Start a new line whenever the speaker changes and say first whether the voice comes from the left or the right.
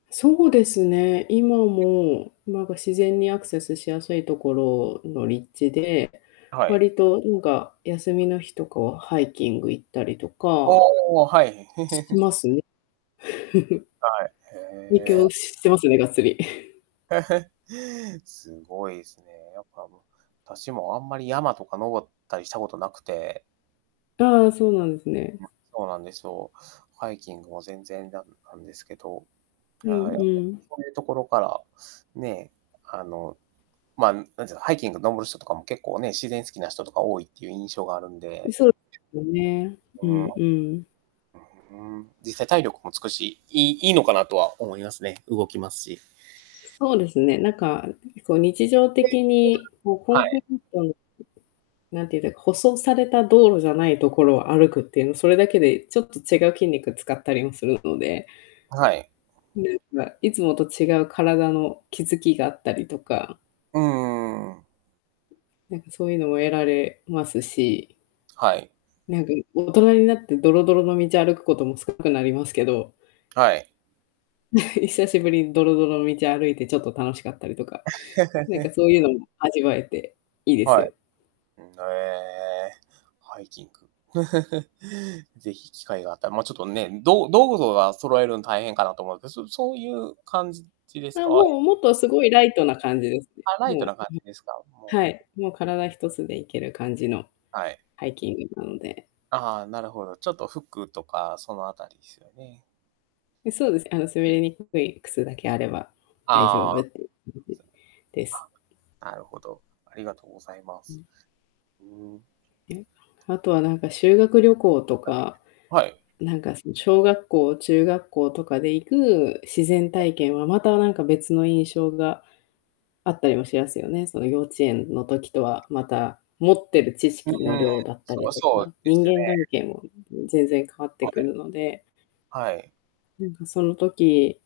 left: そうですね、今 も、なんか、自然にアクセスしやすいところの立地で、
right: はい。
left: 割とんか、休 みの日とかはハイキング行ったりとか。
right: おお、はい。
left: し ますね。
right: はい。
left: みき
right: へ
left: ょ
right: え。
left: うしてますね、がっつり。
right: すごいっすね。やっぱ、むたしもあんまり山とか登ったりしたことなくて。
left: ああ、そうなんですね。
right: うん。そうなんですよ。ハイキングも全然ダムあんですけど。
left: うん
right: はい、
left: う ん。
right: そういうところから、ね、あの、まあ、何て言うか、ハイキング登る人とかも結構ね、自然好きな人とか多いっていう印象があるん
left: い
right: で。
left: そうよね。
right: う
left: う
right: ーん。う
left: んうん。
right: ーん。実際体力もつくし、いいいいのかなとは思いますね。動きますし。
left: そうです ね。なんか、あん時こう、日常的に、こう、コ
right: は
left: ンク
right: い。
left: リートの なんていうんだ。舗装された道路じゃないところを歩くっていうの、それだけでちょっと違う筋肉使ったりもするので。
right: はい。
left: で、まあ、いつもと違う体の気付きがあったりとか。
right: うん、うーん。
left: うん、なんか、そういうのも得られますし。
right: はい。
left: なんか、大人になって、ドロドロの道を歩くことも少なくなりますけど。
right: はい。
left: 久しぶりにドロドロの道を歩いて、ちょっと楽しかったりとか。なんか そういうのも味わえて、いいです
right: はい。
left: よ。
right: うん、なええ。ハイキング。ぜひ機会があったら。ま、ちょっとね、ど道具とか揃えるん大変かなと思うど、そそういう感じじです
left: あ、
right: か？
left: もう、もっとすごいライトな感じですね。
right: あ、ライト
left: も
right: な感
left: う、
right: じですか、
left: は
right: もう
left: い、もう体一つで行ける感じの
right: はい。
left: ハイキングなので。
right: ああ、なるほど。ちょっと服とか、そのあたりすよね？
left: え、そうです。あの、滑
right: うん。
left: りにくい靴だけあれば、大丈
right: あ
left: 夫
right: あ。
left: っていう
right: そうすね。
left: です。
right: あ、なるほど。ありがとうございま
left: う
right: す。
left: ん。
right: うーん。
left: え。あとは、なんか、修学旅行とか、
right: はい。
left: なんかその、小学校、中学校とかで行く自然
right: はい。
left: 体験は、またなんか、別の印象があったりもしますよね。その幼稚園の時とは、また、持ってる知
right: うー
left: 識の
right: ん。
left: 量だった
right: そ
left: り
right: ら、
left: と
right: そ
left: か、
right: うで
left: 人
right: すね。
left: 間関係も、うん、ん、全然変わって
right: は
left: く
right: い。
left: るので。
right: はい。
left: なんかその時